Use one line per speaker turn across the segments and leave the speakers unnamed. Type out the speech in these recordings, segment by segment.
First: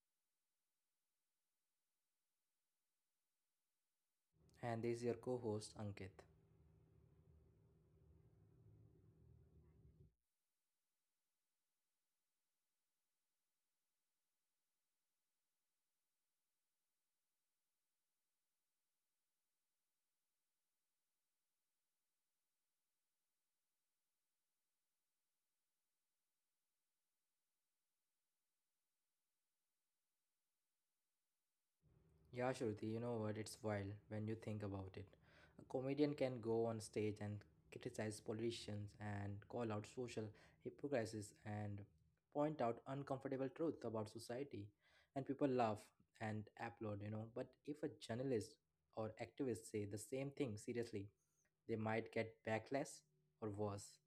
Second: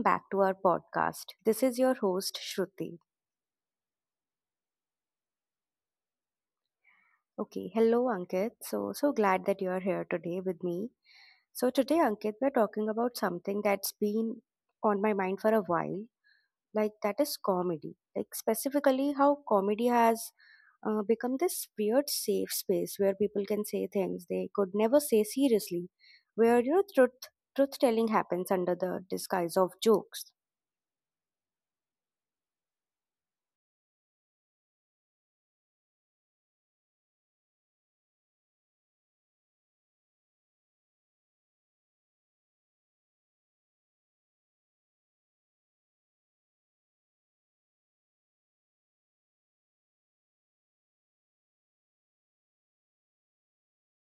back to our podcast. This is your host, Shruti.
And this is your co host Ankit.
Okay, hello, Ankit. So glad that you are here today with me. So, today, Ankit, we're talking about something that's been on my mind for a while, like that is comedy. Like, specifically, how comedy has become this weird safe space where people can say things they could never say seriously, where truth telling happens under the disguise of jokes.
Yeah, Shruti, you know what? It's wild when you think about it. A comedian can go on stage and criticize politicians and call out social hypocrisies and point out uncomfortable truths about society. And people laugh and applaud, you know. But if a journalist or activist say the same thing seriously, they might get backlash or worse.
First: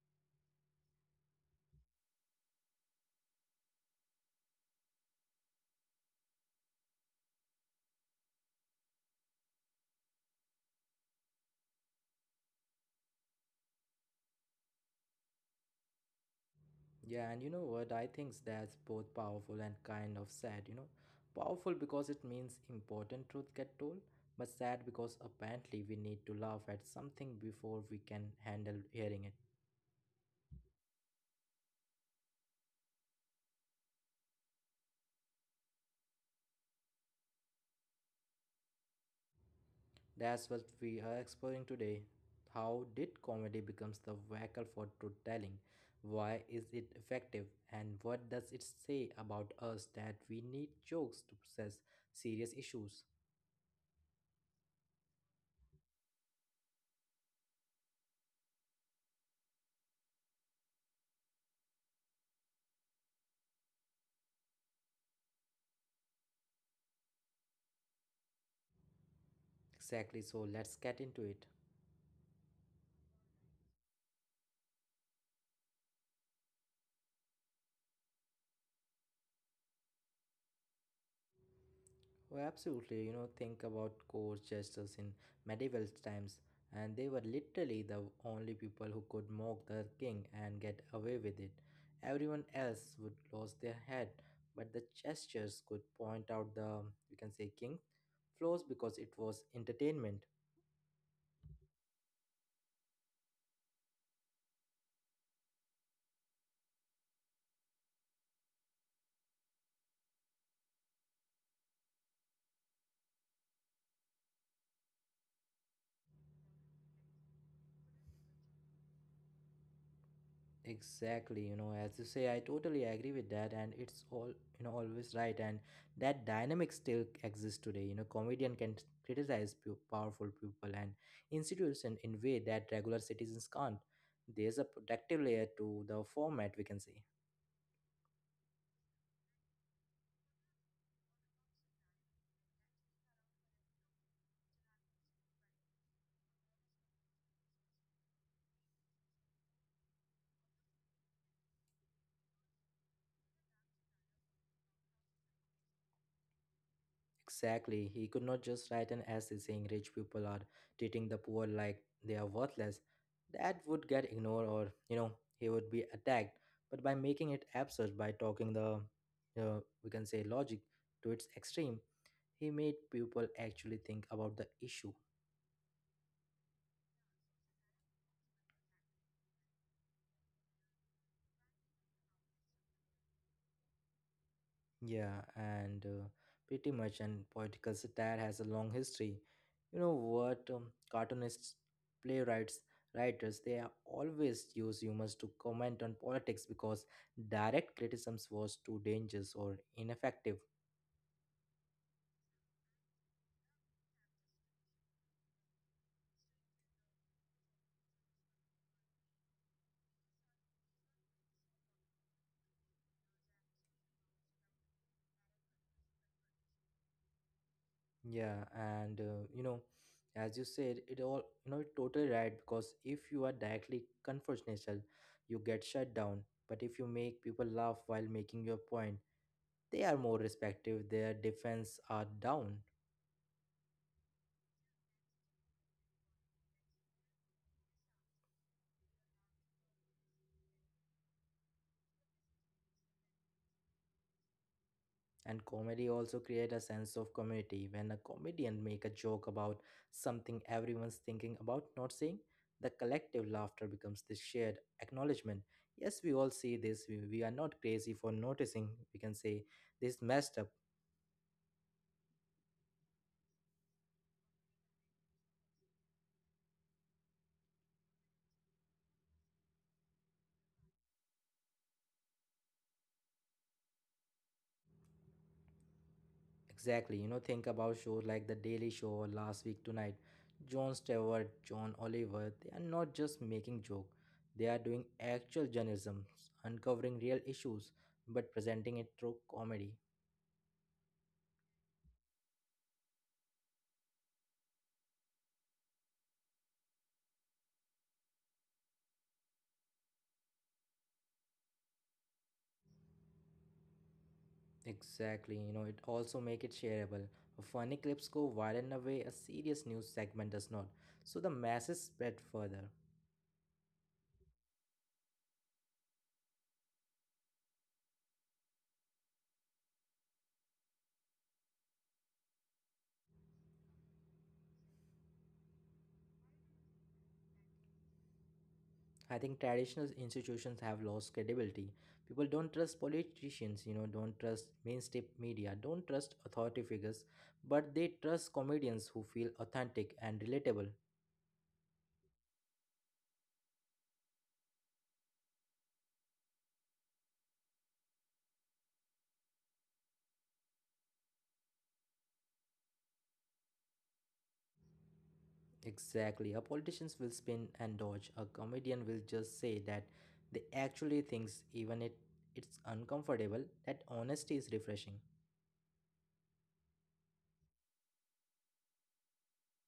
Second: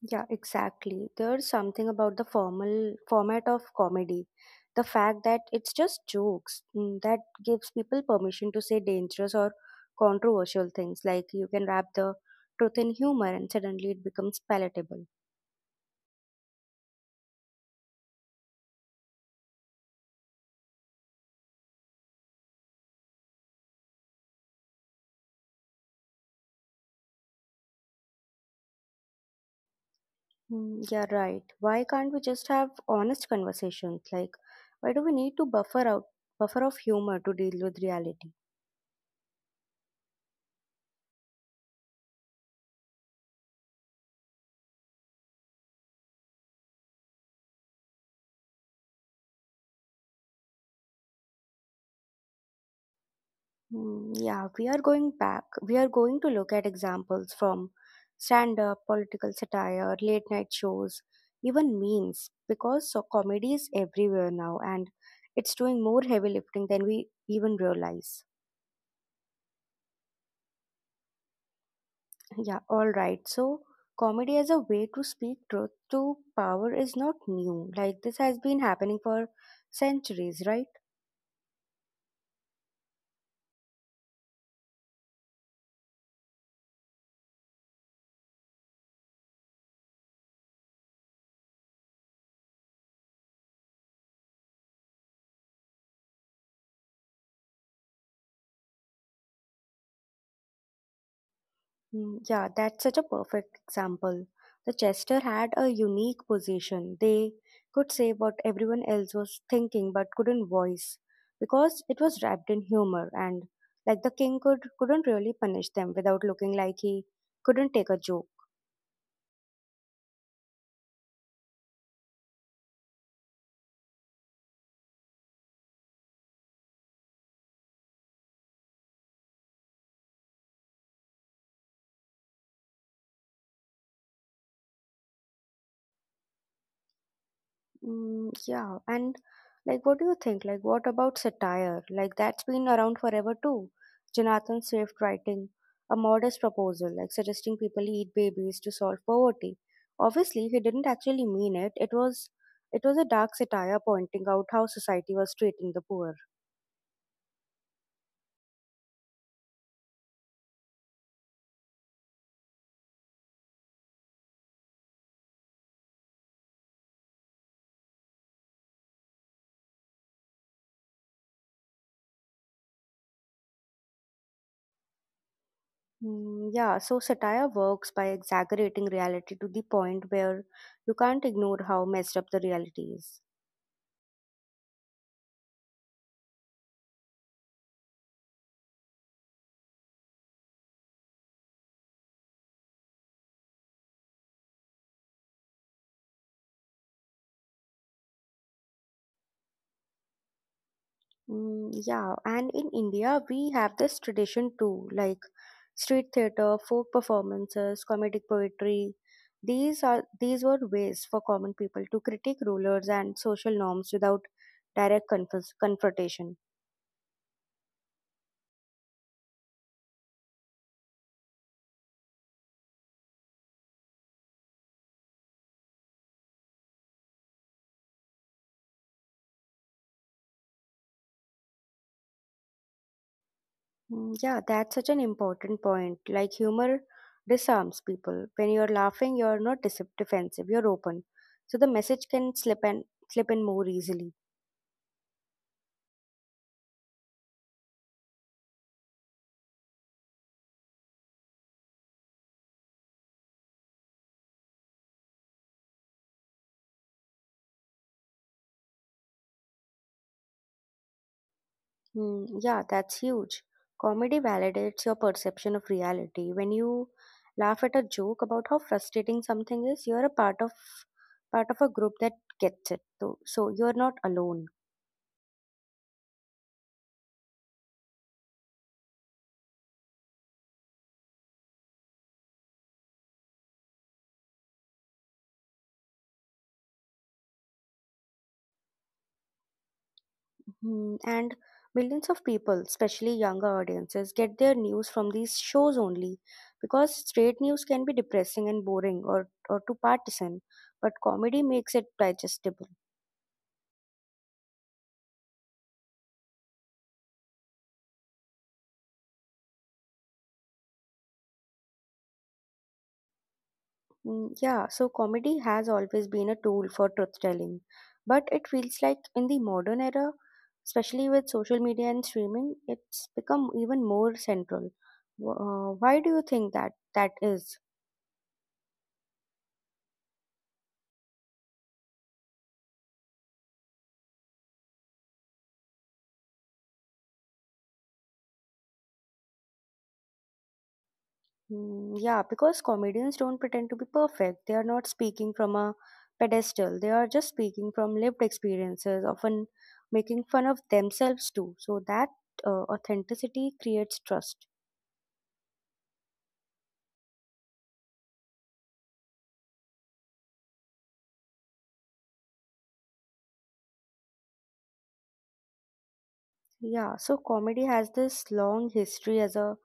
Yeah, exactly. There's something about the formal format of comedy. The fact that it's just jokes that gives people permission to say dangerous or controversial things. Like you can wrap the truth in humor and suddenly it becomes palatable.
Yeah, and you know what? I think that's both powerful and kind of sad, you know. Powerful because it means important truth get told, but sad because apparently we need to laugh at something before we can handle hearing it.
Yeah, right. Why can't we just have honest conversations? Like, why do we need to buffer of humor to deal with reality?
That's what we are exploring today. How did comedy becomes the vehicle for truth telling? Why is it effective? And what does it say about us that we need jokes to process serious issues?
Yeah, we are going back. We are going to look at examples from stand up, political satire, late night shows, even memes, because so comedy is everywhere now and it's doing more heavy lifting than we even realize.
Exactly, so let's get into it.
Yeah, all right. So, comedy as a way to speak truth to power is not new. Like, this has been happening for centuries, right?
Oh, absolutely. You know, think about court jesters in medieval times, and they were literally the only people who could mock the king and get away with it. Everyone else would lose their head, but the jesters could point out the, you can say, king flaws because it was entertainment.
Yeah, that's such a perfect example. The Chester had a unique position. They could say what everyone else was thinking but couldn't voice because it was wrapped in humor and like the king could couldn't really punish them without looking like he couldn't take a joke.
Exactly, you know, as you say, I totally agree with that, and it's all you know, always right. And that dynamic still exists today. You know, comedian can criticize powerful people and institution in way that regular citizens can't. There's a protective layer to the format, we can say.
Mm, yeah, and Like, what do you think? Like, what about satire? Like, that's been around forever too. Jonathan Swift writing a modest proposal, like suggesting people eat babies to solve poverty. Obviously, he didn't actually mean it. It was a dark satire pointing out how society was treating the poor.
Exactly. He could not just write an essay saying rich people are treating the poor like they are worthless. That would get ignored or, you know, he would be attacked. But by making it absurd, by talking the, we can say, logic to its extreme, he made people actually think about the issue.
Yeah, so satire works by exaggerating reality to the point where you can't ignore how messed up the reality is.
Yeah, and pretty much, and political satire has a long history. You know what? Cartoonists, playwrights, writers, they are always use humor to comment on politics because direct criticisms was too dangerous or ineffective.
Yeah, and in India, we have this tradition too, like street theater, folk performances, comedic poetry. These were ways for common people to critique rulers and social norms without confrontation.
Yeah, and you know, as you said, it all you know, you're totally right because if you are directly confrontational, you get shut down. But if you make people laugh while making your point, they are more respective, their defense are down.
Yeah, that's such an important point. Like humor disarms people. When you're laughing, you're not dis- defensive. You're open, so the message can slip and slip in more easily.
And comedy also create a sense of community. When a comedian make a joke about something everyone's thinking about not saying, the collective laughter becomes this shared acknowledgement. Yes, we all see this. We are not crazy for noticing. We can say this messed up.
Yeah, that's huge. Comedy validates your perception of reality. When you laugh at a joke about how frustrating something is, you're a part of a group that gets it. So you're not alone.
Exactly. You know, think about shows like The Daily Show or Last Week Tonight. Jon Stewart, John Oliver, they are not just making joke. They are doing actual journalism, uncovering real issues, but presenting it through comedy.
Hmm, and millions of people, especially younger audiences, get their news from these shows only because straight news can be depressing and boring or too partisan, but comedy makes it digestible.
Exactly. You know, it also make it shareable. Funny clips go viral in a way a serious news segment does not, so the masses spread further.
Yeah, so comedy has always been a tool for truth telling. But it feels like in the modern era, especially with social media and streaming, it's become even more central. Why do you think that is?
I think traditional institutions have lost credibility. People don't trust politicians, you know, don't trust mainstream media, don't trust authority figures, but they trust comedians who feel authentic and relatable.
Yeah, because comedians don't pretend to be perfect. They are not speaking from a pedestal. They are just speaking from lived experiences, often making fun of themselves too. So that authenticity creates trust.
Exactly. A politician will spin and dodge. A comedian will just say that they actually thinks even it's uncomfortable. That honesty is refreshing.
Yeah, so comedy has this long history as a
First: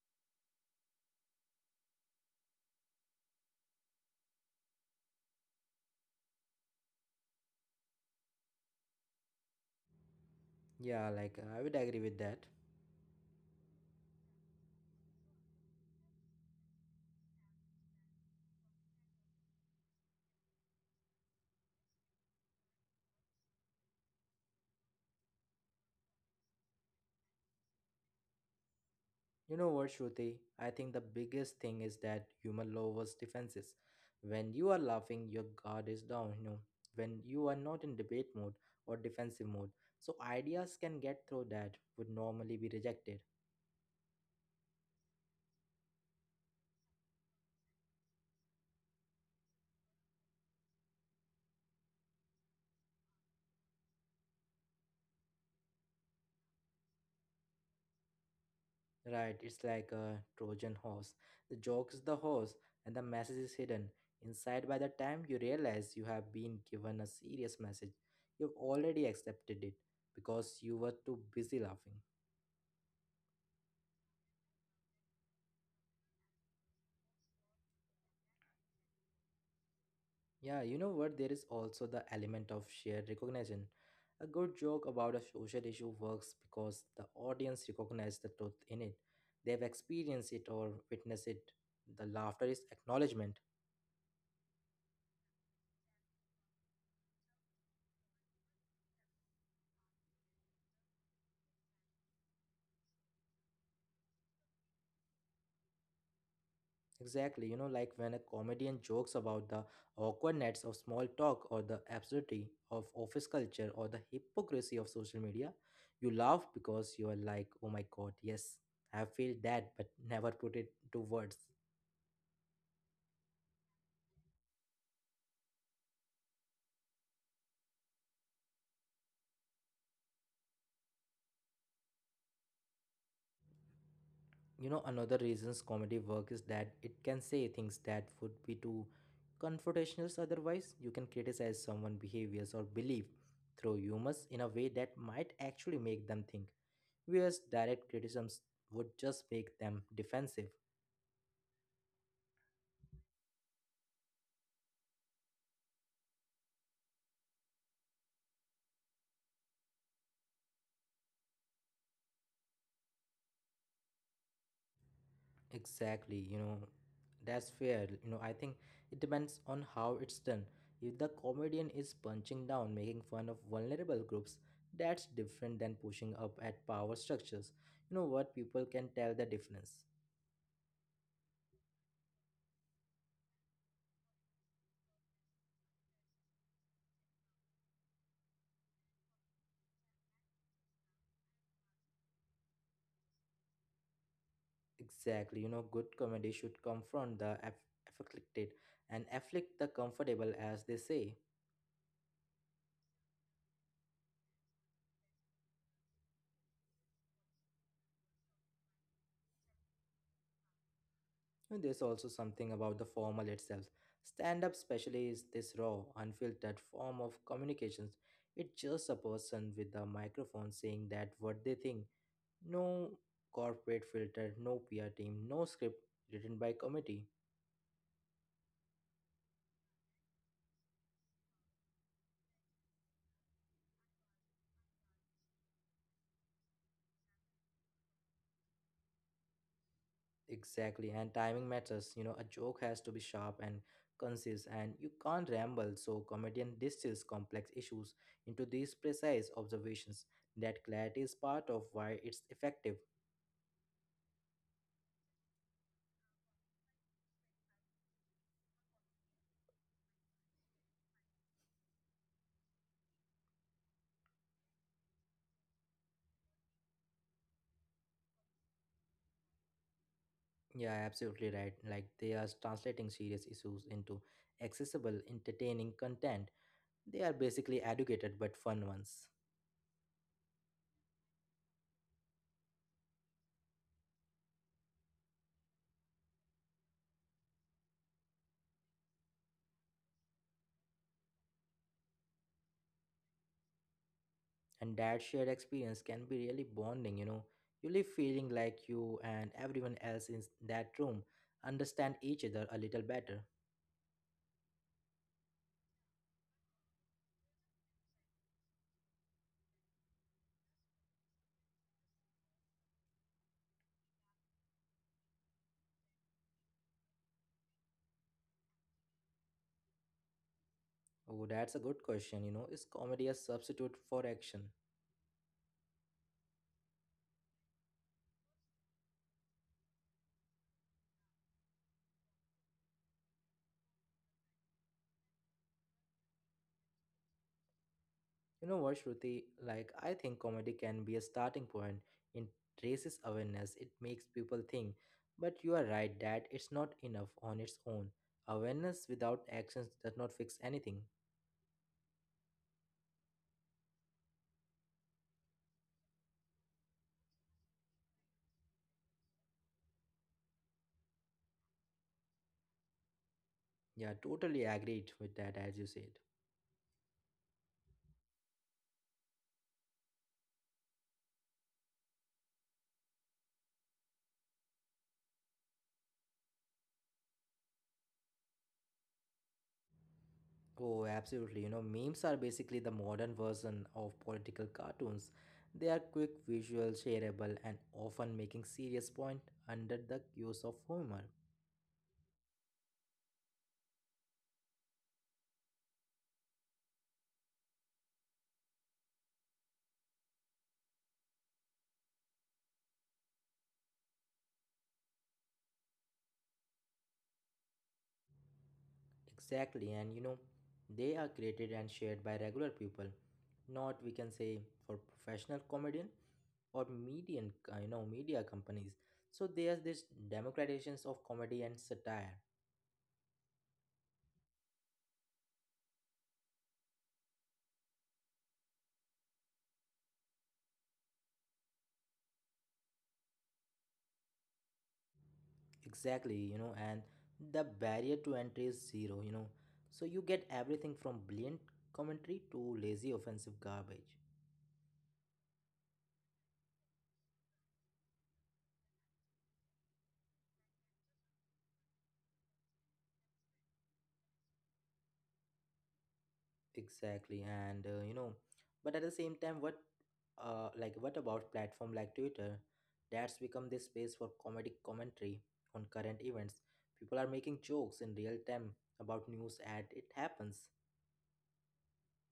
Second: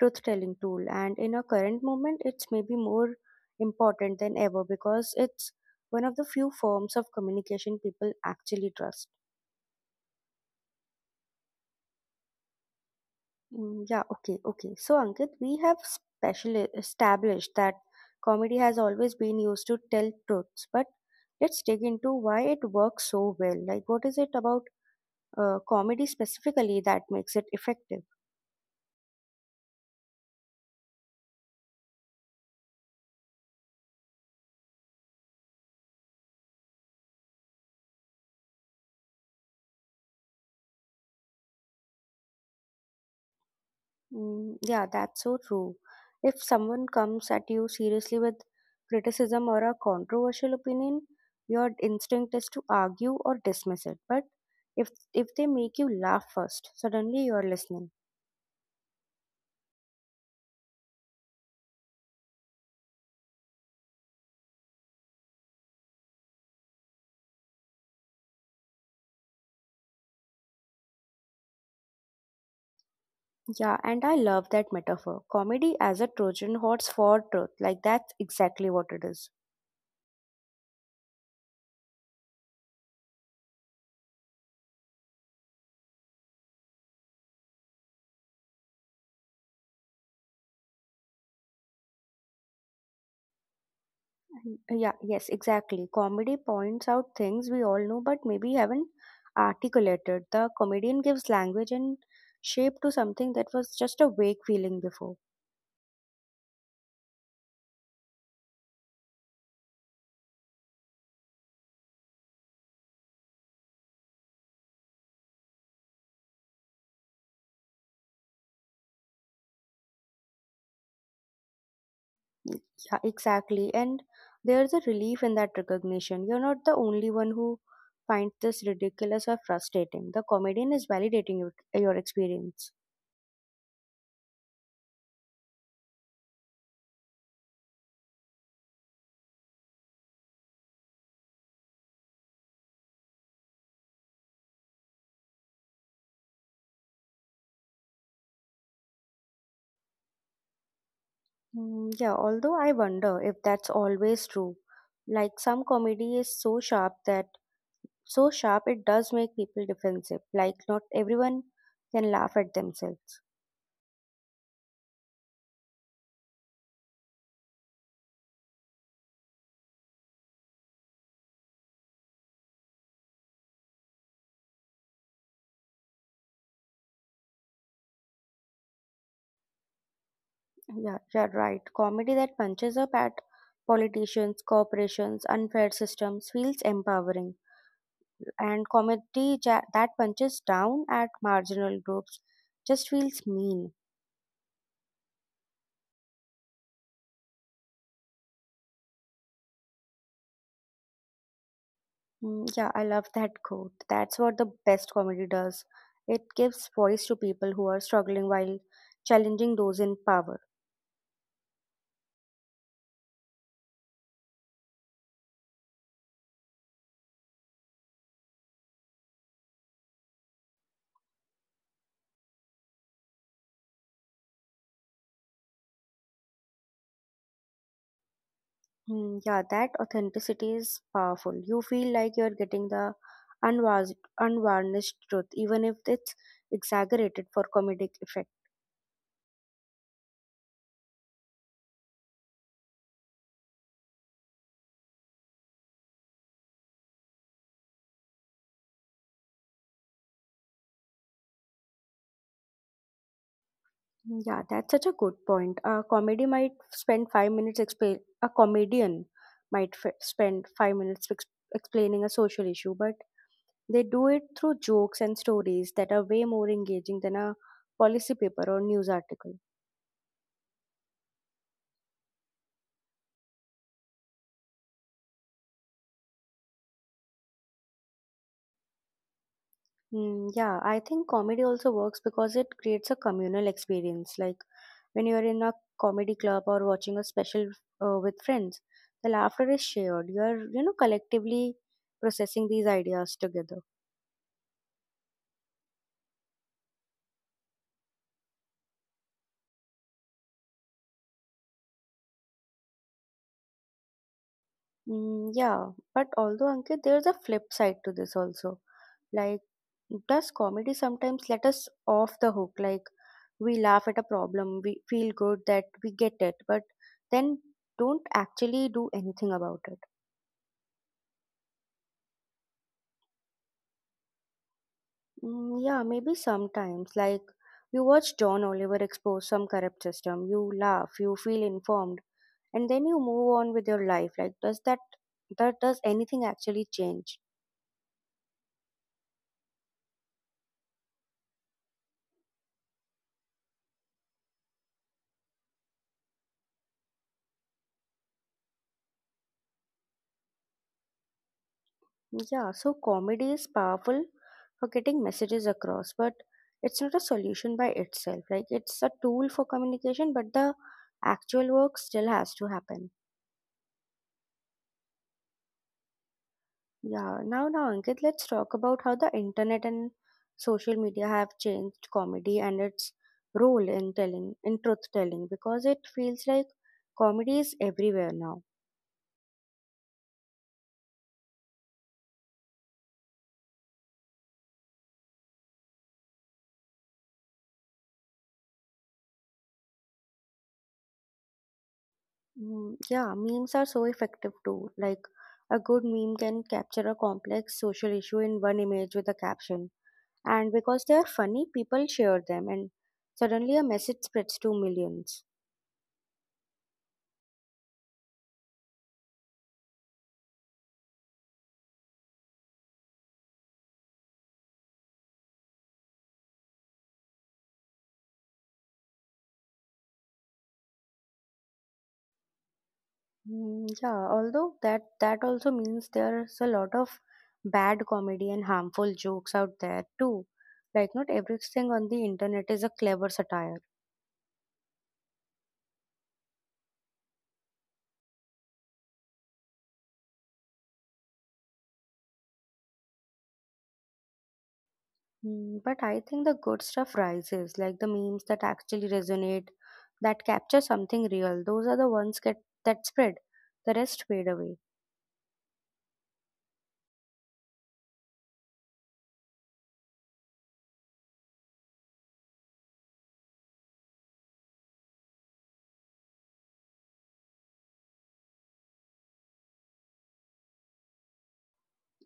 truth telling tool, and in our current moment, it's maybe more important than ever because it's one of the few forms of communication people actually trust.
Yeah, like I would agree with that.
Yeah, okay. So, Ankit, we have specially established that comedy has always been used to tell truths, but let's dig into why it works so well. Like, what is it about comedy specifically that makes it effective?
You know what, Shruti? I think the biggest thing is that human lowers defenses. When you are laughing, your guard is down, you know. When you are not in debate mode or defensive mode, so ideas can get through that would normally be rejected.
Yeah, that's so true. If someone comes at you seriously with criticism or a controversial opinion, your instinct is to argue or dismiss it. But if they make you laugh first, suddenly you're listening.
Right, it's like a Trojan horse. The joke is the horse, and the message is hidden. Inside, by the time you realize you have been given a serious message, you've already accepted it because you were too busy laughing.
Yeah, and I love that metaphor. Comedy as a Trojan horse for truth. Like that's exactly what it is.
Yeah, you know what? There is also the element of shared recognition. A good joke about a social issue works because the audience recognizes the truth in it. They've experienced it or witnessed it. The laughter is acknowledgement.
Yeah, yes, exactly. Comedy points out things we all know but maybe haven't articulated. The comedian gives language and shape to something that was just a vague feeling before.
Exactly, you know, like when a comedian jokes about the awkwardness of small talk or the absurdity of office culture or the hypocrisy of social media, you laugh because you are like, oh my god, yes, I feel that, but never put it to words.
Yeah, exactly. And there's a relief in that recognition. You're not the only one who finds this ridiculous or frustrating. The comedian is validating your experience.
You know another reasons comedy work is that it can say things that would be too confrontational otherwise. You can criticize someone behaviors or belief through humor in a way that might actually make them think, whereas direct criticisms would just make them defensive.
Yeah, although I wonder if that's always true. Like some comedy is so sharp it does make people defensive. Like not everyone can laugh at themselves.
Exactly, you know, that's fair. You know, I think it depends on how it's done. If the comedian is punching down, making fun of vulnerable groups, that's different than pushing up at power structures. You know what? People can tell the difference.
Yeah, you're right. Comedy that punches up at politicians, corporations, unfair systems feels empowering, and comedy that punches down at marginal groups just feels mean.
Exactly, you know, good comedy should confront the afflicted and afflict the comfortable, as they say.
Yeah, I love that quote. That's what the best comedy does. It gives voice to people who are struggling while challenging those in power.
And there's also something about the formal itself. Stand up, especially, is this raw, unfiltered form of communications. It's just a person with a microphone saying that what they think. No corporate filter, no PR team, no script written by committee.
Yeah, that authenticity is powerful. You feel like you're getting the unwas- unvarnished truth, even if it's exaggerated for comedic effect.
Exactly, and timing matters. You know, a joke has to be sharp and concise, and you can't ramble. So, comedian distills complex issues into these precise observations. That clarity is part of why it's effective.
Yeah, that's such a good point. A comedy might spend five minutes explain. A comedian might f- spend five minutes ex- explaining a social issue, but they do it through jokes and stories that are way more engaging than a policy paper or news article.
Yeah, absolutely right. Like they are translating serious issues into accessible, entertaining content. They are basically educated but fun ones.
Yeah, I think comedy also works because it creates a communal experience. Like when you are in a comedy club or watching a special with friends, the laughter is shared. You are, you know, collectively processing these ideas together.
And that shared experience can be really bonding, you know. You leave feeling like you and everyone else in that room understand each other a little better.
Yeah, but although Ankit, there's a flip side to this also. Like, does comedy sometimes let us off the hook? Like, we laugh at a problem, we feel good that we get it, but then don't actually do anything about it.
Oh, that's a good question, you know. Is comedy a substitute for action?
Yeah, maybe sometimes. Like, you watch John Oliver expose some corrupt system, you laugh, you feel informed, and then you move on with your life. Like, that does anything actually change?
You know what, Shruti? Like, I think comedy can be a starting point. It raises awareness, it makes people think. But you are right that it's not enough on its own. Awareness without actions does not fix anything.
Yeah, so comedy is powerful for getting messages across, but it's not a solution by itself. Like, it's a tool for communication, but the actual work still has to happen.
Yeah, totally agreed with that, as you said.
Yeah, now Ankit, let's talk about how the internet and social media have changed comedy and its role in telling in truth telling because it feels like comedy is everywhere now.
Oh, absolutely. You know, memes are basically the modern version of political cartoons. They are quick, visual, shareable, and often making serious point under the use of humor.
Yeah, memes are so effective too. Like a good meme can capture a complex social issue in one image with a caption. And because they are funny, people share them and suddenly a message spreads to millions.
Exactly, and you know, they are created and shared by regular people, not we can say for professional comedian or median, you know, media companies. So there's this democratizations of comedy and satire.
Yeah, although that also means there's a lot of bad comedy and harmful jokes out there too. Like not everything on the internet is a clever satire.
Exactly, you know, and the barrier to entry is zero, you know. So you get everything from brilliant commentary to lazy offensive garbage.
Mm, but I think the good stuff rises, like the memes that actually resonate, that capture something real. Those are the ones get that spread. The rest fade away.
Exactly, and uh, you know, but at the same time, like what about platform like Twitter, that's become this space for comedic commentary on current events. People are making jokes in real time about news as it happens.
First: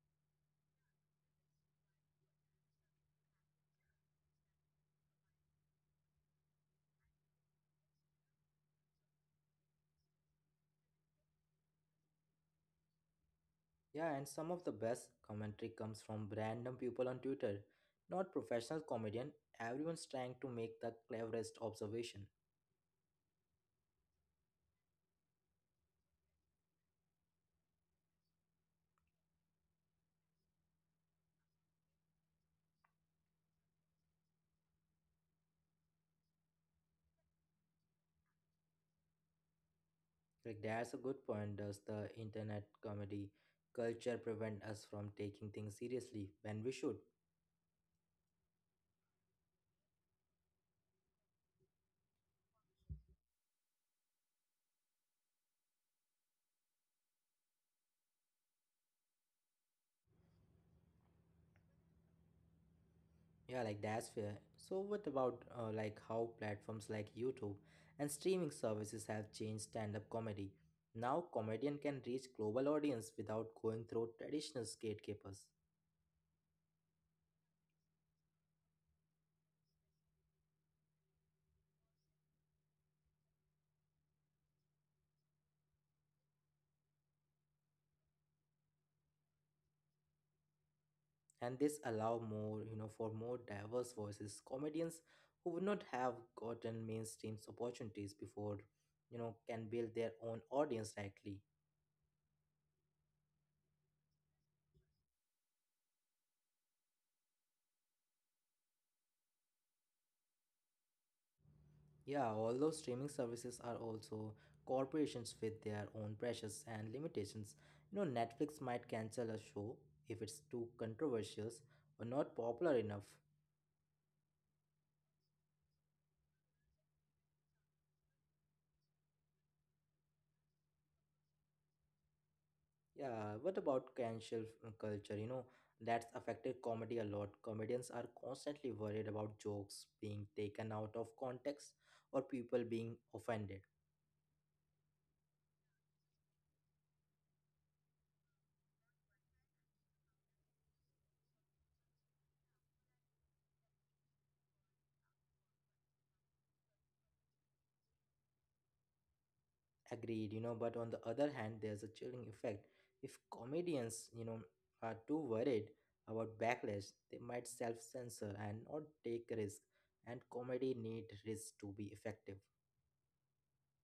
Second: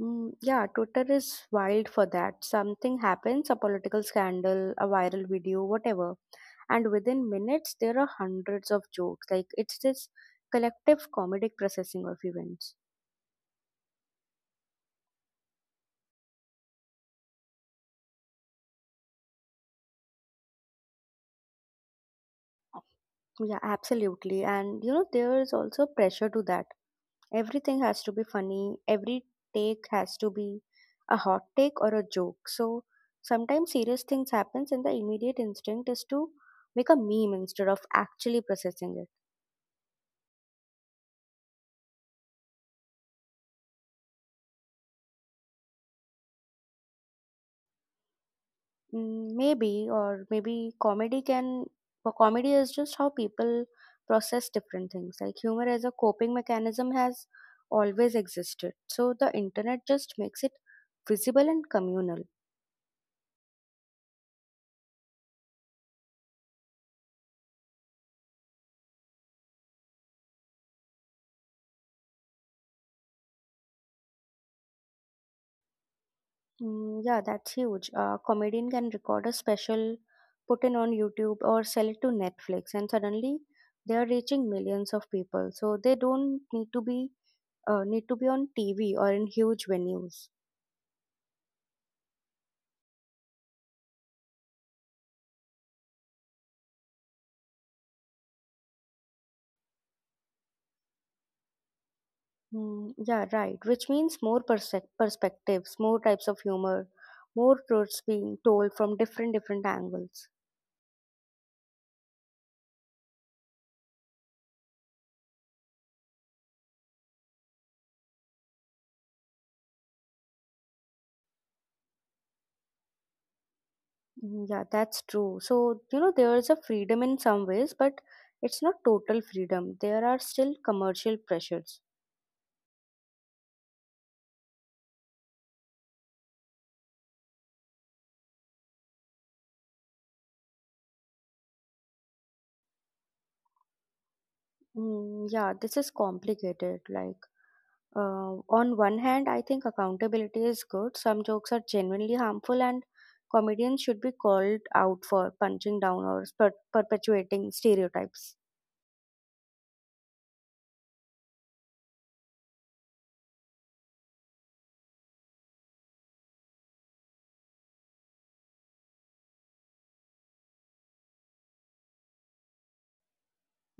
Yeah, Twitter is wild for that. Something happens, a political scandal, a viral video, whatever, and within minutes there are hundreds of jokes. Like it's this collective comedic processing of events.
Yeah, and some of the best commentary comes from random people on Twitter, not professional comedian. Everyone's trying to make the cleverest observation.
Yeah, absolutely, and you know there is also pressure to that everything has to be funny. Every take has to be a hot take or a joke. So sometimes serious things happens and the immediate instinct is to make a meme instead of actually processing it.
Like that's a good point. Does the internet comedy culture prevent us from taking things seriously when we should?
Mm, maybe. Or comedy is just how people process different things. Like humor as a coping mechanism has always existed, so the internet just makes it visible and communal.
Yeah, like that's fair. So, what about like how platforms like YouTube and streaming services have changed stand-up comedy? Now, comedian can reach global audience without going through traditional gatekeepers,
Mm, yeah, that's huge. A comedian can record a special, put it on YouTube or sell it to Netflix, and suddenly they are reaching millions of people. So they don't need to be on TV or in huge venues.
and this allow more, you know, for more diverse voices. Comedians who would not have gotten mainstream opportunities before, you know, can build their own audience directly.
Yeah, right. Which means more perspectives, more types of humor, more truths being told from different angles.
Yeah, although streaming services are also corporations with their own pressures and limitations. You know, Netflix might cancel a show if it's too controversial or not popular enough.
Yeah, that's true. So, you know, there is a freedom in some ways, but it's not total freedom. There are still commercial pressures.
Yeah, what about cancel culture? You know, that's affected comedy a lot. Comedians are constantly worried about jokes being taken out of context or people being offended.
Yeah, this is complicated. Like, on one hand, I think accountability is good. Some jokes are genuinely harmful, and comedians should be called out for punching down or perpetuating stereotypes.
Agreed, you know, but on the other hand, there's a chilling effect. If comedians, you know, are too worried about backlash, they might self censor and not take risk. And comedy need risk to be effective.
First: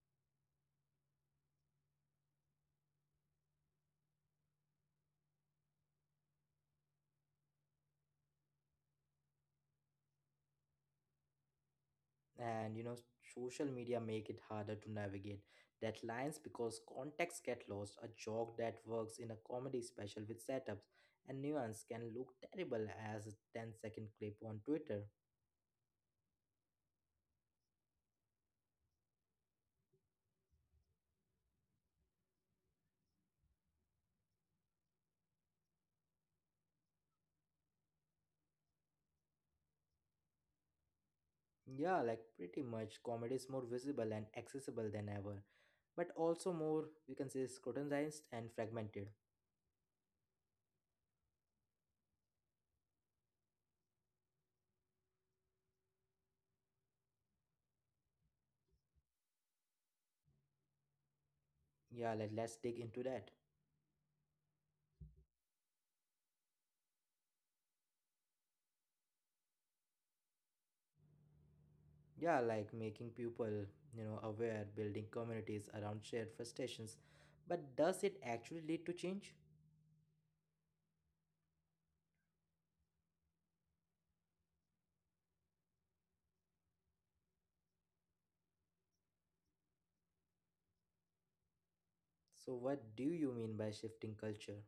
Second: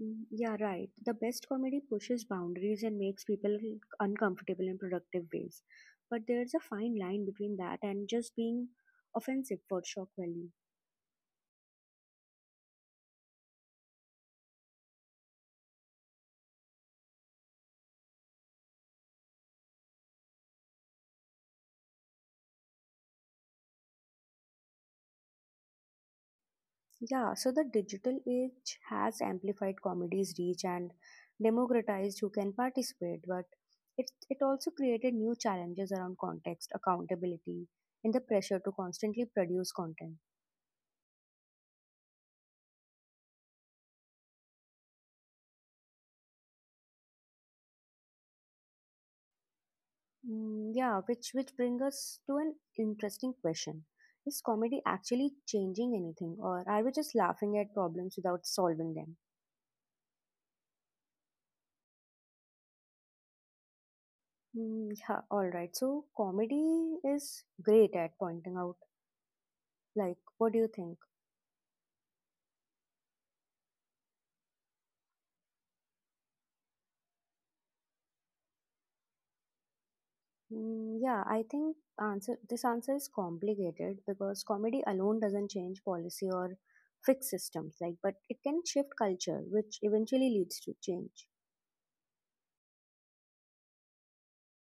Yeah, right. The best comedy pushes boundaries and makes people uncomfortable in productive ways. But there's a fine line between that and just being offensive for shock value.
And you know, social media make it harder to navigate that lines because context get lost. A joke that works in a comedy special with setups and nuance can look terrible as a ten-second clip on Twitter.
Yeah, so the digital age has amplified comedy's reach and democratized who can participate, but it also created new challenges around context, accountability, and the pressure to constantly produce content.
Yeah, like pretty much comedy is more visible and accessible than ever, but also more, we can say, scrutinized and fragmented.
Yeah, which brings us to an interesting question. Is comedy actually changing anything, or are we just laughing at problems without solving them?
Yeah, like let's dig into that.
Yeah, all right. So comedy is great at pointing out. Like, what do you think?
Yeah, like making people, you know, aware, building communities around shared frustrations. But does it actually lead to change?
Yeah, I think answer is complicated because comedy alone doesn't change policy or fix systems. Like, but it can shift culture, which eventually leads to change.
So, what do you mean by shifting culture?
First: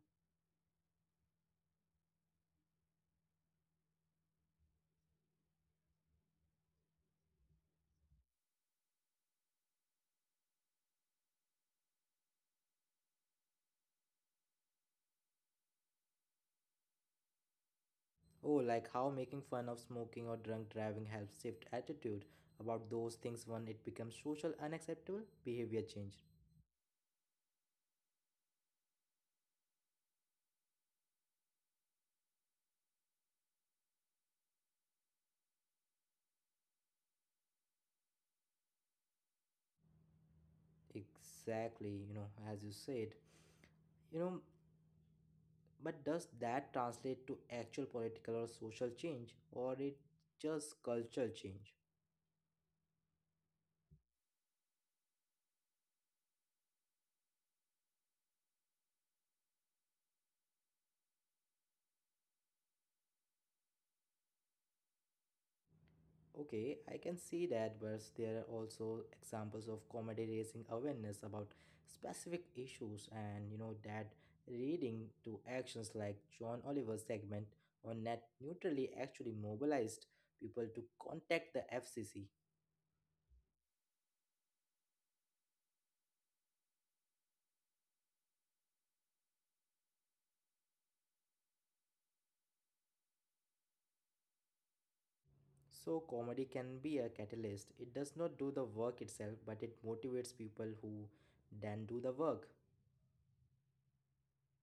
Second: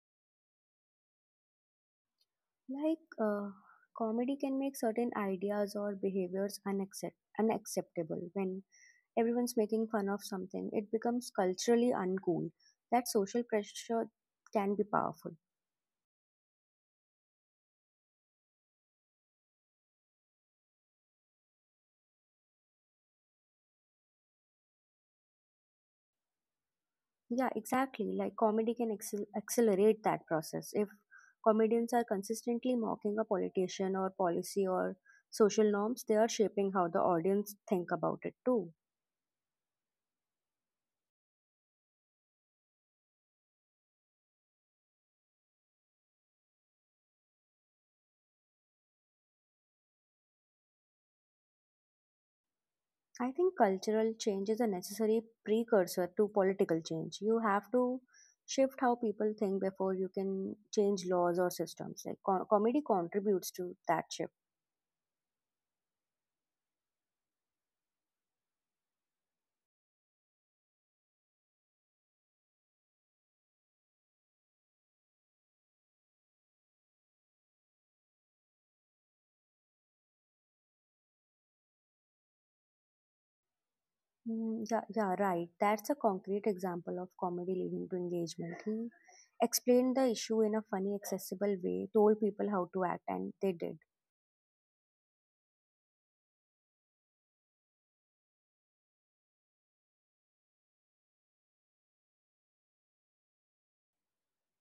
Like, uh, Comedy can make certain ideas or behaviors unacceptable. When everyone's making fun of something, it becomes culturally uncool. That social pressure can be powerful.
Oh, like how making fun of smoking or drunk driving helps shift attitude about those things when it becomes social unacceptable behavior change.
Yeah, exactly. Like, comedy can accelerate that process. If comedians are consistently mocking a politician or policy or social norms, they are shaping how the audience think about it too.
Exactly, you know, as you said, you know, but does that translate to actual political or social change or it just cultural change?
I think cultural change is a necessary precursor to political change. You have to shift how people think before you can change laws or systems. Like comedy contributes to that shift.
Okay, I can see that, but there are also examples of comedy raising awareness about specific issues and you know that leading to actions like John Oliver's segment on net neutrality actually mobilized people to contact the FCC.
Yeah, yeah, right. That's a concrete example of comedy leading to engagement. He explained the issue in a funny, accessible way, told people how to act, and they did.
So, comedy can be a catalyst. It does not do the work itself, but it motivates people who then do the work.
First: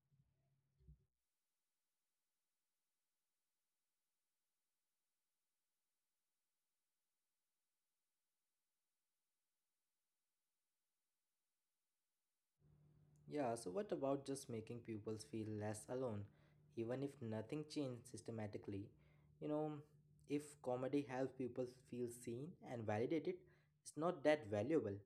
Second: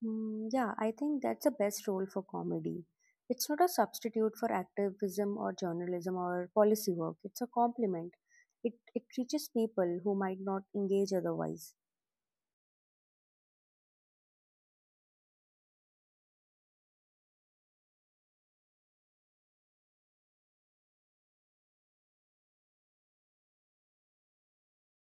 Yeah, I think that's the best role for comedy. It's not a substitute for activism or journalism or policy work. It's a complement. It reaches people who might not engage otherwise.
Yeah, so what about just making pupils feel less alone? Even if nothing changed systematically, you know, if comedy helps people feel seen and validated, it's not that valuable.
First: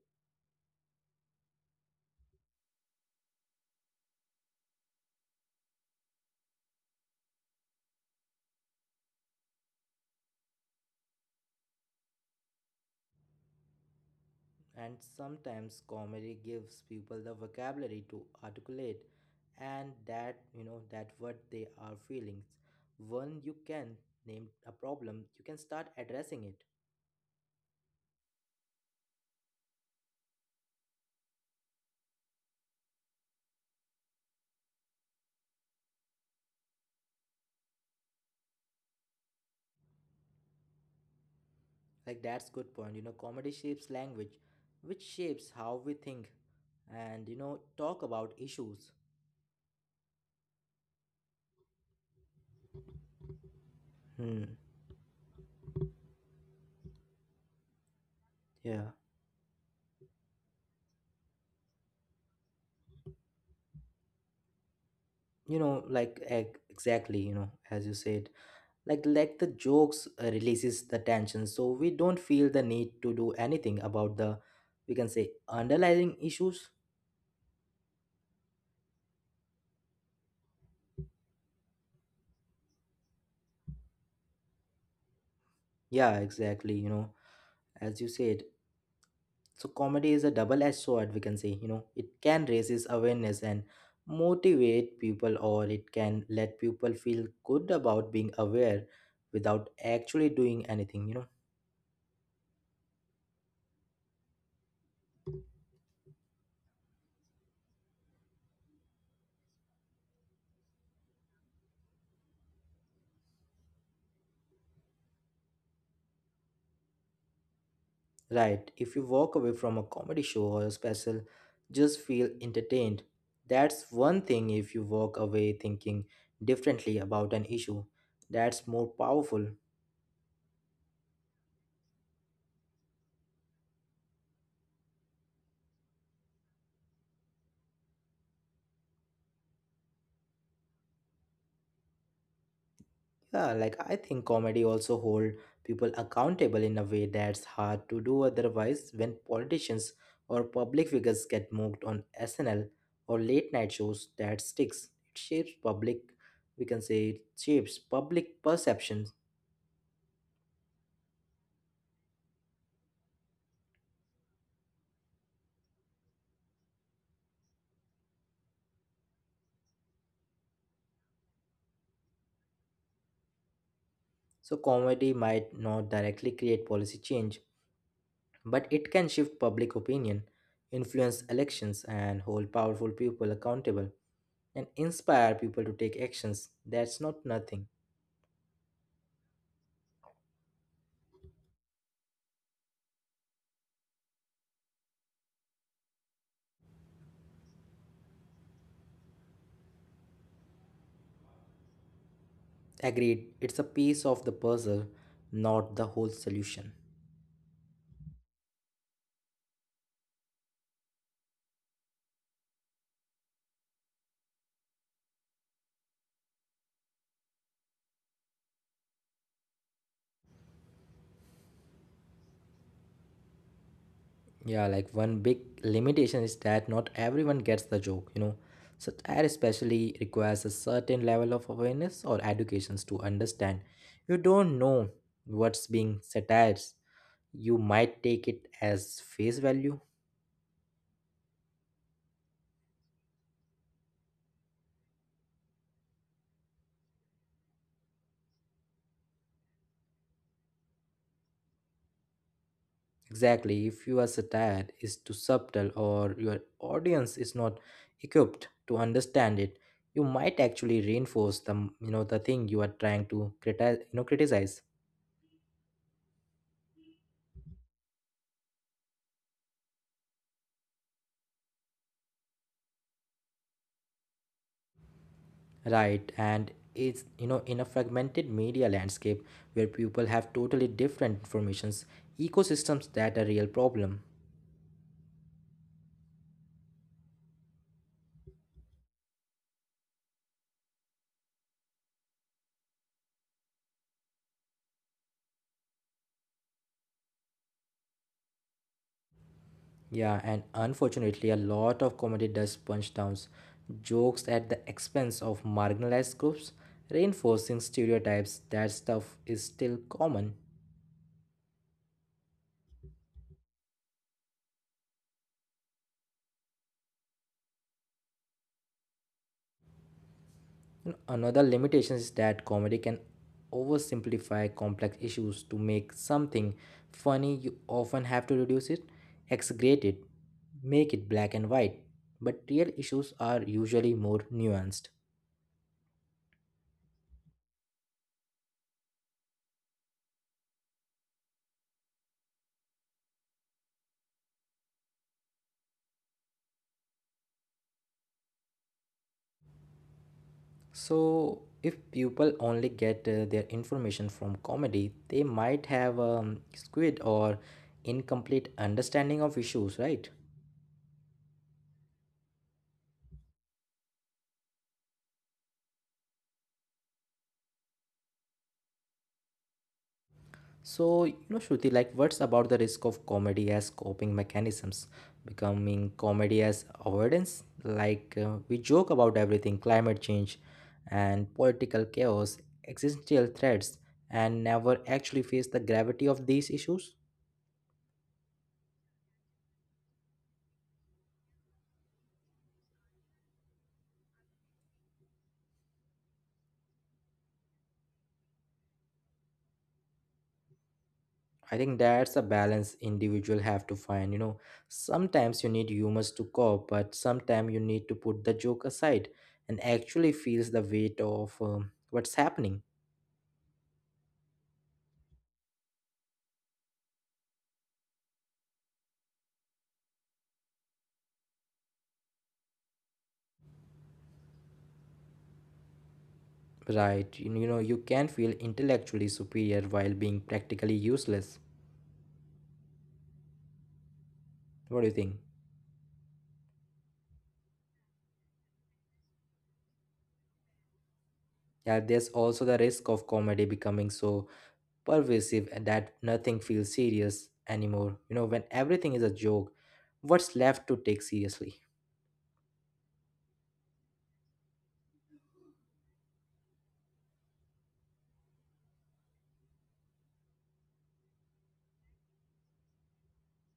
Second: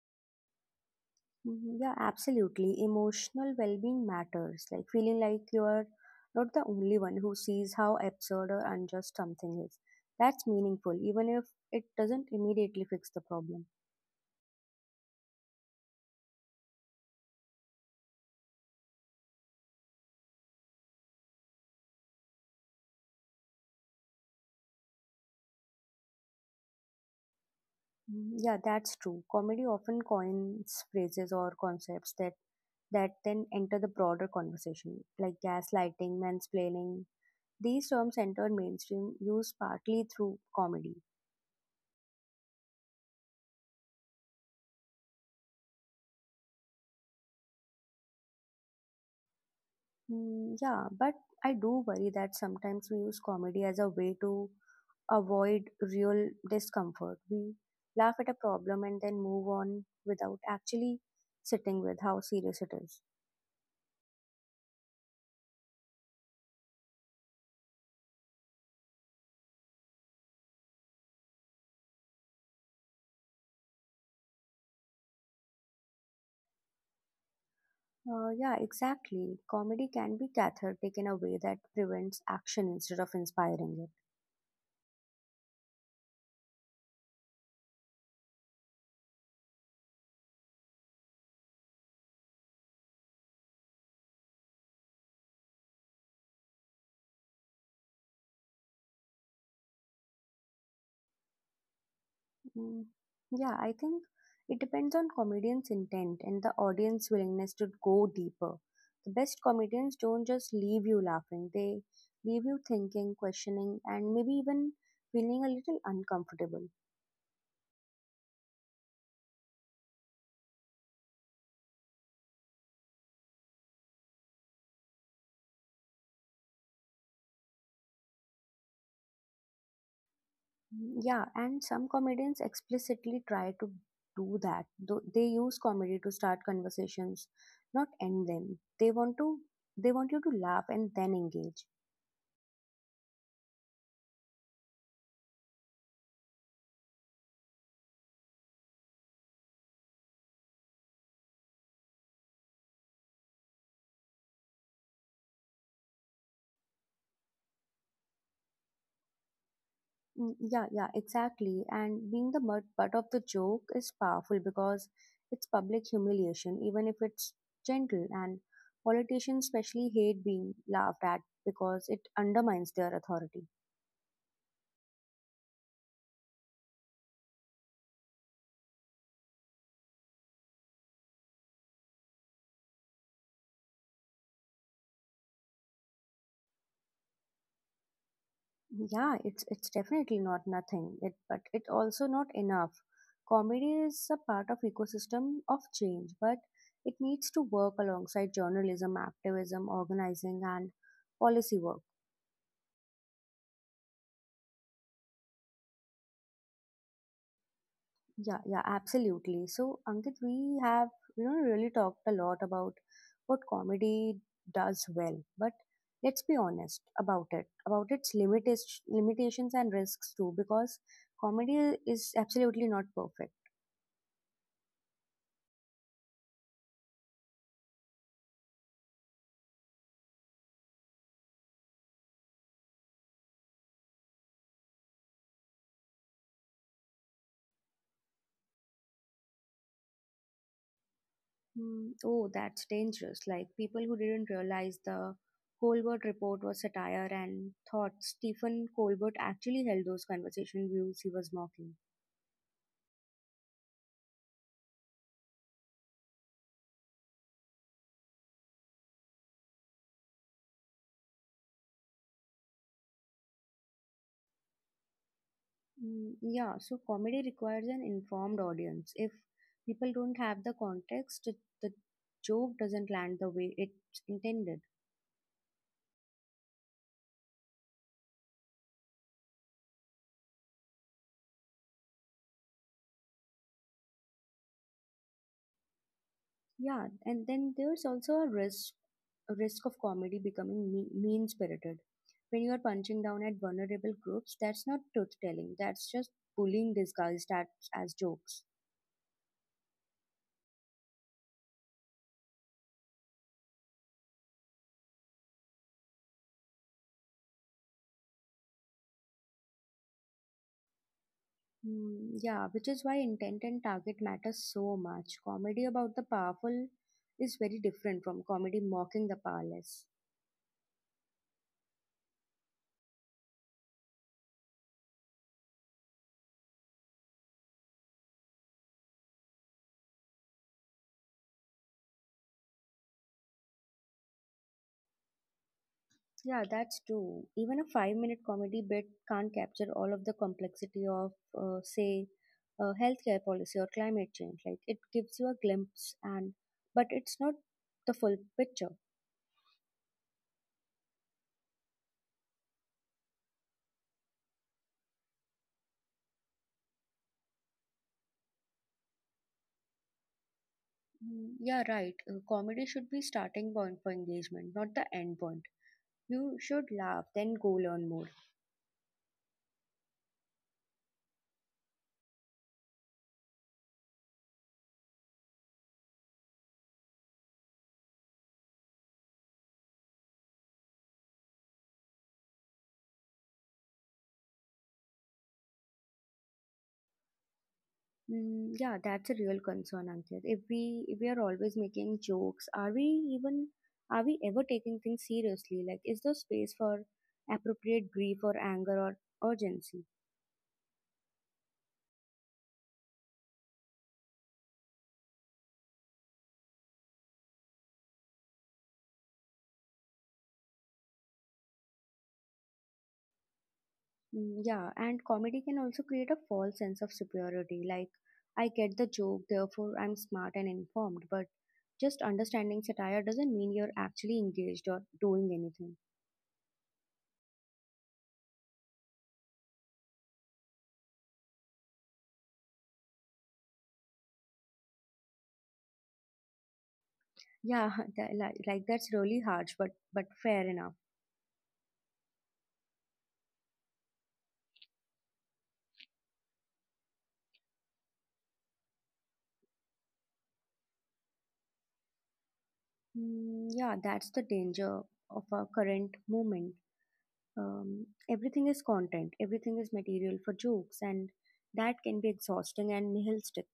Mhm. Yeah, absolutely. Emotional well-being matters. Like feeling like you are not the only one who sees how absurd or unjust something is. That's meaningful, even if it doesn't immediately fix the problem.
And sometimes comedy gives people the vocabulary to articulate and that that what they are feelings. When you can name a problem, you can start addressing it.
Mhm. Yeah, that's true. Comedy often coins phrases or concepts that then enter the broader conversation, like gaslighting, mansplaining. These terms entered mainstream use partly through comedy.
Like that's good point. You know, comedy shapes language, which shapes how we think and talk about issues.
Yeah, but I do worry that sometimes we use comedy as a way
Hmm.
to avoid real discomfort. We laugh at a problem
Yeah.
and then move on without actually sitting with how serious it is.
You know, exactly, you know, as you said. Like the jokes releases the tension so we don't feel the need to do anything about the, we can say, underlying issues.
Yeah, exactly. Comedy can be cathartic in a way that prevents action instead of inspiring it.
Yeah, exactly, you know, as you said. So comedy is a double-edged sword, we can say, you know, it can raises awareness and motivate people, or it can let people feel good about being aware without actually doing anything, you know.
Mm, Yeah, I think it depends on comedian's intent and the audience willingness to go deeper. The best comedians don't just leave you laughing, they leave you thinking, questioning, and maybe even feeling a little uncomfortable.
Right, if you walk away from a comedy show or a special, just feel entertained. That's one thing. If you walk away thinking differently about an issue, that's more powerful.
Yeah, and some comedians explicitly try to do that. Though they use comedy to start conversations, not end them. They want you to laugh and then engage.
Yeah, like I think comedy also hold people accountable in a way that's hard to do otherwise. When politicians or public figures get mocked on SNL or late night shows, that sticks. It shapes public, we can say, it shapes public perceptions.
Yeah, yeah, exactly. And being the butt of the joke is powerful because it's public humiliation, even if it's gentle. And politicians especially hate being laughed at because it undermines their authority.
So, comedy might not directly create policy change, but it can shift public opinion, influence elections, and hold powerful people accountable, and inspire people to take actions. That's not nothing.
Yeah, it's definitely not nothing. It but it also not enough. Comedy is a part of ecosystem of change, but it needs to work alongside journalism, activism, organizing, and policy work.
Agreed, it's a piece of the puzzle, not the whole solution.
Yeah, yeah, absolutely. So, Ankit, we have, you know, really talked a lot about what comedy does well, but let's be honest about it, about its limitations and risks too, because comedy is absolutely not perfect.
Yeah, like one big limitation is that not everyone gets the joke, you know. Satire especially requires a certain level of awareness or educations to understand. You don't know what's being satirized, you might take it as face value.
Hmm. Oh, that's dangerous. Like people who didn't realize the Colbert Report was satire and thought Stephen Colbert actually held those conversation views he was mocking.
Exactly, if your satire is too subtle or your audience is not equipped to understand it, you might actually reinforce the the thing you are trying to criticize,
Yeah, so comedy requires an informed audience. If people don't have the context, it, the joke doesn't land the way it's intended.
right? And it's, you know, in a fragmented media landscape where people have totally different informations, ecosystems, that a real problem.
Yeah, and then there's also a risk of comedy becoming mean-spirited. When you are punching down at vulnerable groups, that's not truth-telling. That's just bullying disguised as jokes.
Yeah, and unfortunately, a lot of comedy does punch downs jokes at the expense of marginalized groups, reinforcing stereotypes. That stuff is still common.
Yeah, which is why intent and target matter so much. Comedy about the powerful is very different from comedy mocking the powerless.
And another limitation is that comedy can oversimplify complex issues. To make something funny, you often have to reduce it, exaggerate it, make it black and white. But real issues are usually more nuanced.
Yeah, that's true. Even a 5-minute comedy bit can't capture all of the complexity of, say, healthcare policy or climate change. Like it gives you a glimpse, and but it's not the full picture.
So, if people only get their information from comedy, they might have a skewed or incomplete understanding of issues, right?
Yeah, right. Comedy should be starting point for engagement, not the end point. You should laugh, then go learn more.
So, you know, Shruti, like, what's about the risk of comedy as coping mechanisms? Becoming comedy as avoidance? Like, we joke about everything: climate change and political chaos, existential threats, and never actually face the gravity of these issues?
Yeah, that's a real concern, Ankit. If we are always making jokes, are we even are we ever taking things seriously? Like, is there space for appropriate grief or anger or urgency?
I think that's a balance individual have to find. You know, sometimes you need humors to cope, but sometimes you need to put the joke aside and actually feels the weight of what's happening.
Yeah, and comedy can also create a false sense of superiority. Like, I get the joke, therefore I'm smart and informed. But just understanding satire doesn't mean you're actually engaged or doing anything.
Right? You know, you can feel intellectually superior while being practically useless. What do you think?
Yeah, like that's really harsh, but fair enough.
Yeah, there's also the risk of comedy becoming so pervasive and that nothing feels serious anymore. You know, when everything is a joke, what's left to take seriously?
Yeah, that's the danger of our current moment. Everything is content, everything is material for jokes, and that can be exhausting and nihilistic.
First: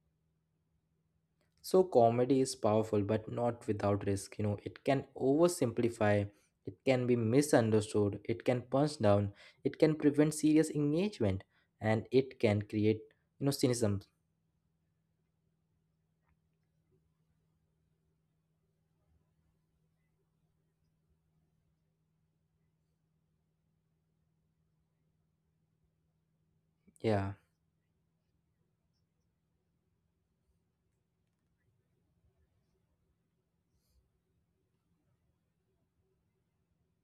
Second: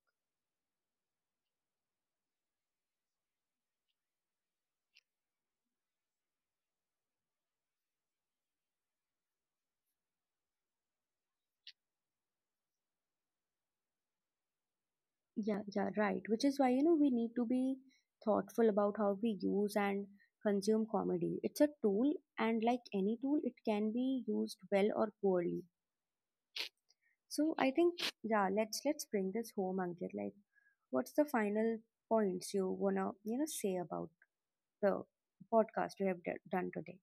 So comedy is powerful, but not without risk. You know, it can oversimplify, it can be misunderstood, it can punch down, it can prevent serious engagement, and it can create, you know, cynicism.
Yeah, yeah, right. Which is why, you know, we need to be thoughtful about how we use and consume comedy. It's a tool, and like any tool, it can be used well or poorly.
Yeah.
So I think, yeah, let's bring this home, Ankit. Like, what's the final points you wanna, you know, say about the podcast we have done today?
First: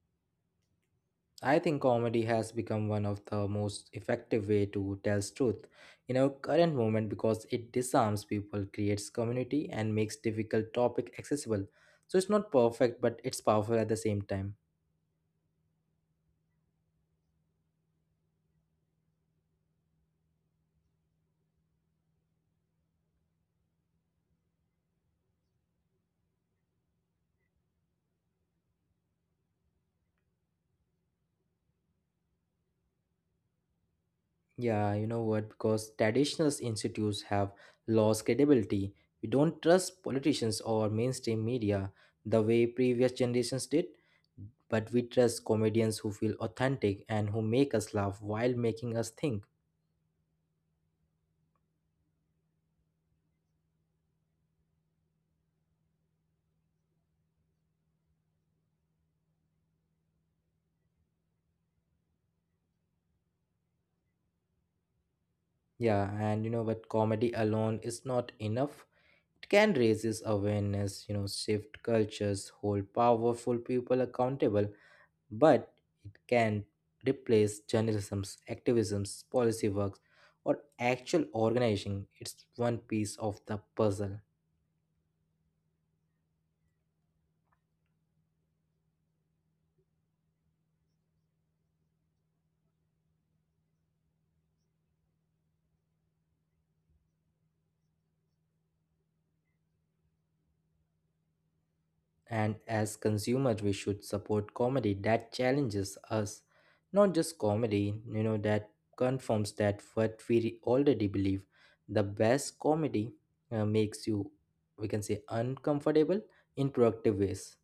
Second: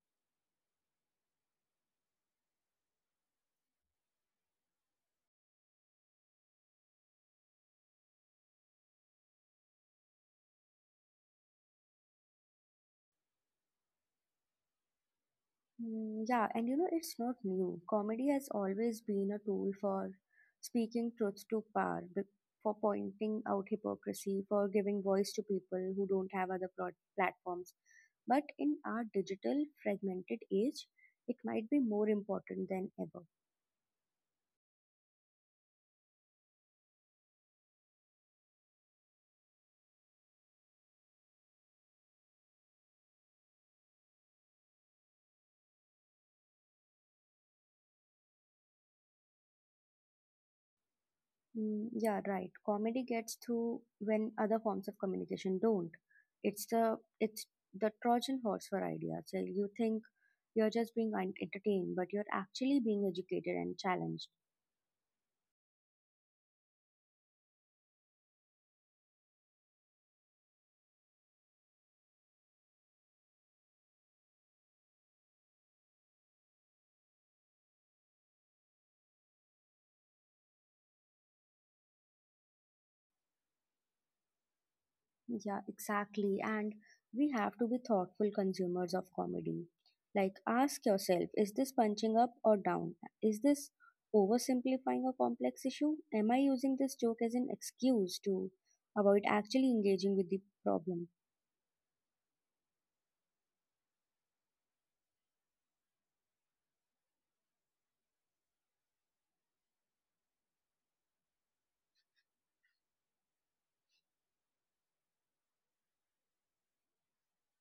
I think comedy has become one of the most effective way to tell truth in our current moment, because it disarms people, creates community, and makes difficult topic accessible. So it's not perfect, but it's powerful at the same time.
Yeah, and you know, it's not new. Comedy has always been a tool for speaking truth to power, for pointing out hypocrisy, for giving voice to people who don't have other platforms. But in our digital, fragmented age, it might be more important than ever.
Yeah, you know what? Because traditional institutes have lost credibility. We don't trust politicians or mainstream media the way previous generations did, but we trust comedians who feel authentic and who make us laugh while making us think.
Yeah, right. Comedy gets through when other forms of communication don't. It's the Trojan horse for ideas. So you think you're just being entertained, but you're actually being educated and challenged.
Yeah, and you know what? Comedy alone is not enough. It can raise this awareness, you know, shift cultures, hold powerful people accountable, but it can replace journalism's activism's policy works or actual organizing. It's one piece of the puzzle.
Yeah, exactly. And we have to be thoughtful consumers of comedy. Like, ask yourself: is this punching up or down? Is this oversimplifying a complex issue? Am I using this joke as an excuse to avoid actually engaging with the problem?
And as consumers we should support comedy that challenges us, not just comedy, you know, that confirms that what we already believe. The best comedy makes you, we can say, uncomfortable in productive ways.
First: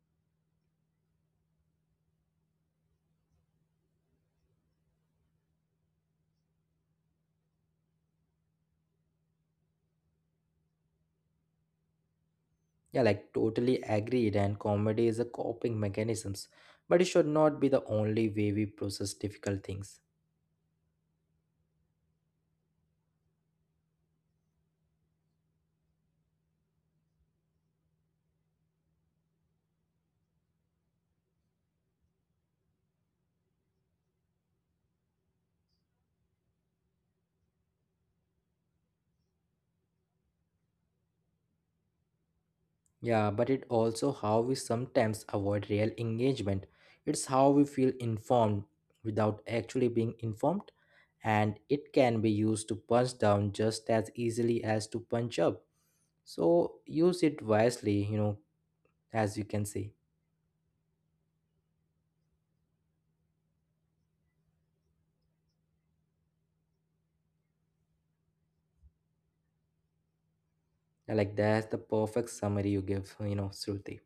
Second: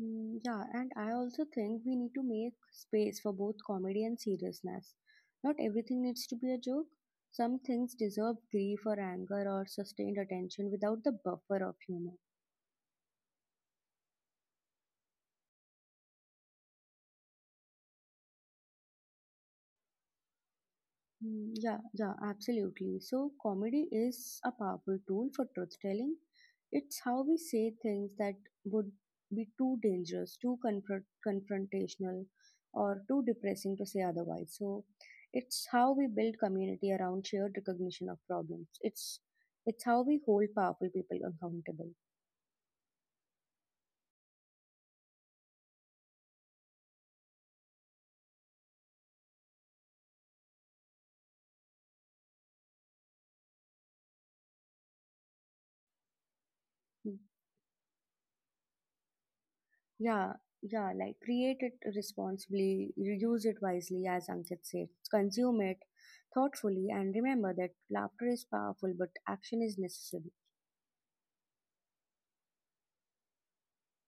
Yeah, and I also think we need to make space for both comedy and seriousness. Not everything needs to be a joke. Some things deserve grief or anger or sustained attention without the buffer of humor.
Yeah, like totally agreed. And comedy is a coping mechanisms, but it should not be the only way we process difficult things.
Mm. Yeah, yeah, absolutely. So, comedy is a powerful tool for truth telling. It's how we say things that would be too dangerous, too confrontational, or too depressing to say otherwise. So, it's how we build community around shared recognition of problems. It's how we hold powerful people accountable.
Yeah, but it also how we sometimes avoid real engagement. It's how we feel informed without actually being informed, and it can be used to punch down just as easily as to punch up. So
Hmm.
use it wisely, you know, as you can see.
Yeah, yeah, like create it responsibly, use it wisely, as Ankit said. Consume it thoughtfully, and remember that laughter is powerful, but action is necessary.
I like that's the perfect summary you give, you know, Shruti.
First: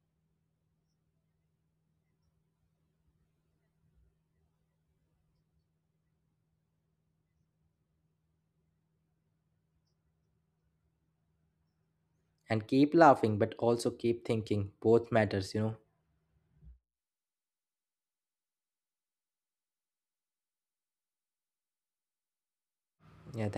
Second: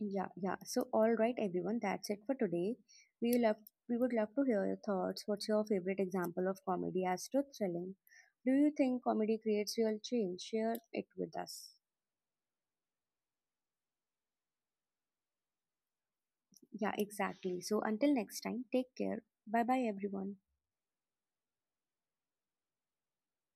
Yeah, yeah. So, all right, everyone, that's it for today. We love, we would love to hear your thoughts. What's your favorite example of comedy as truth telling? Do you think comedy creates real change? Share it with us.
And keep laughing but also keep thinking, both matters, you know.
Yeah, exactly. So, until next time, take care. Bye bye, everyone.
Yeah.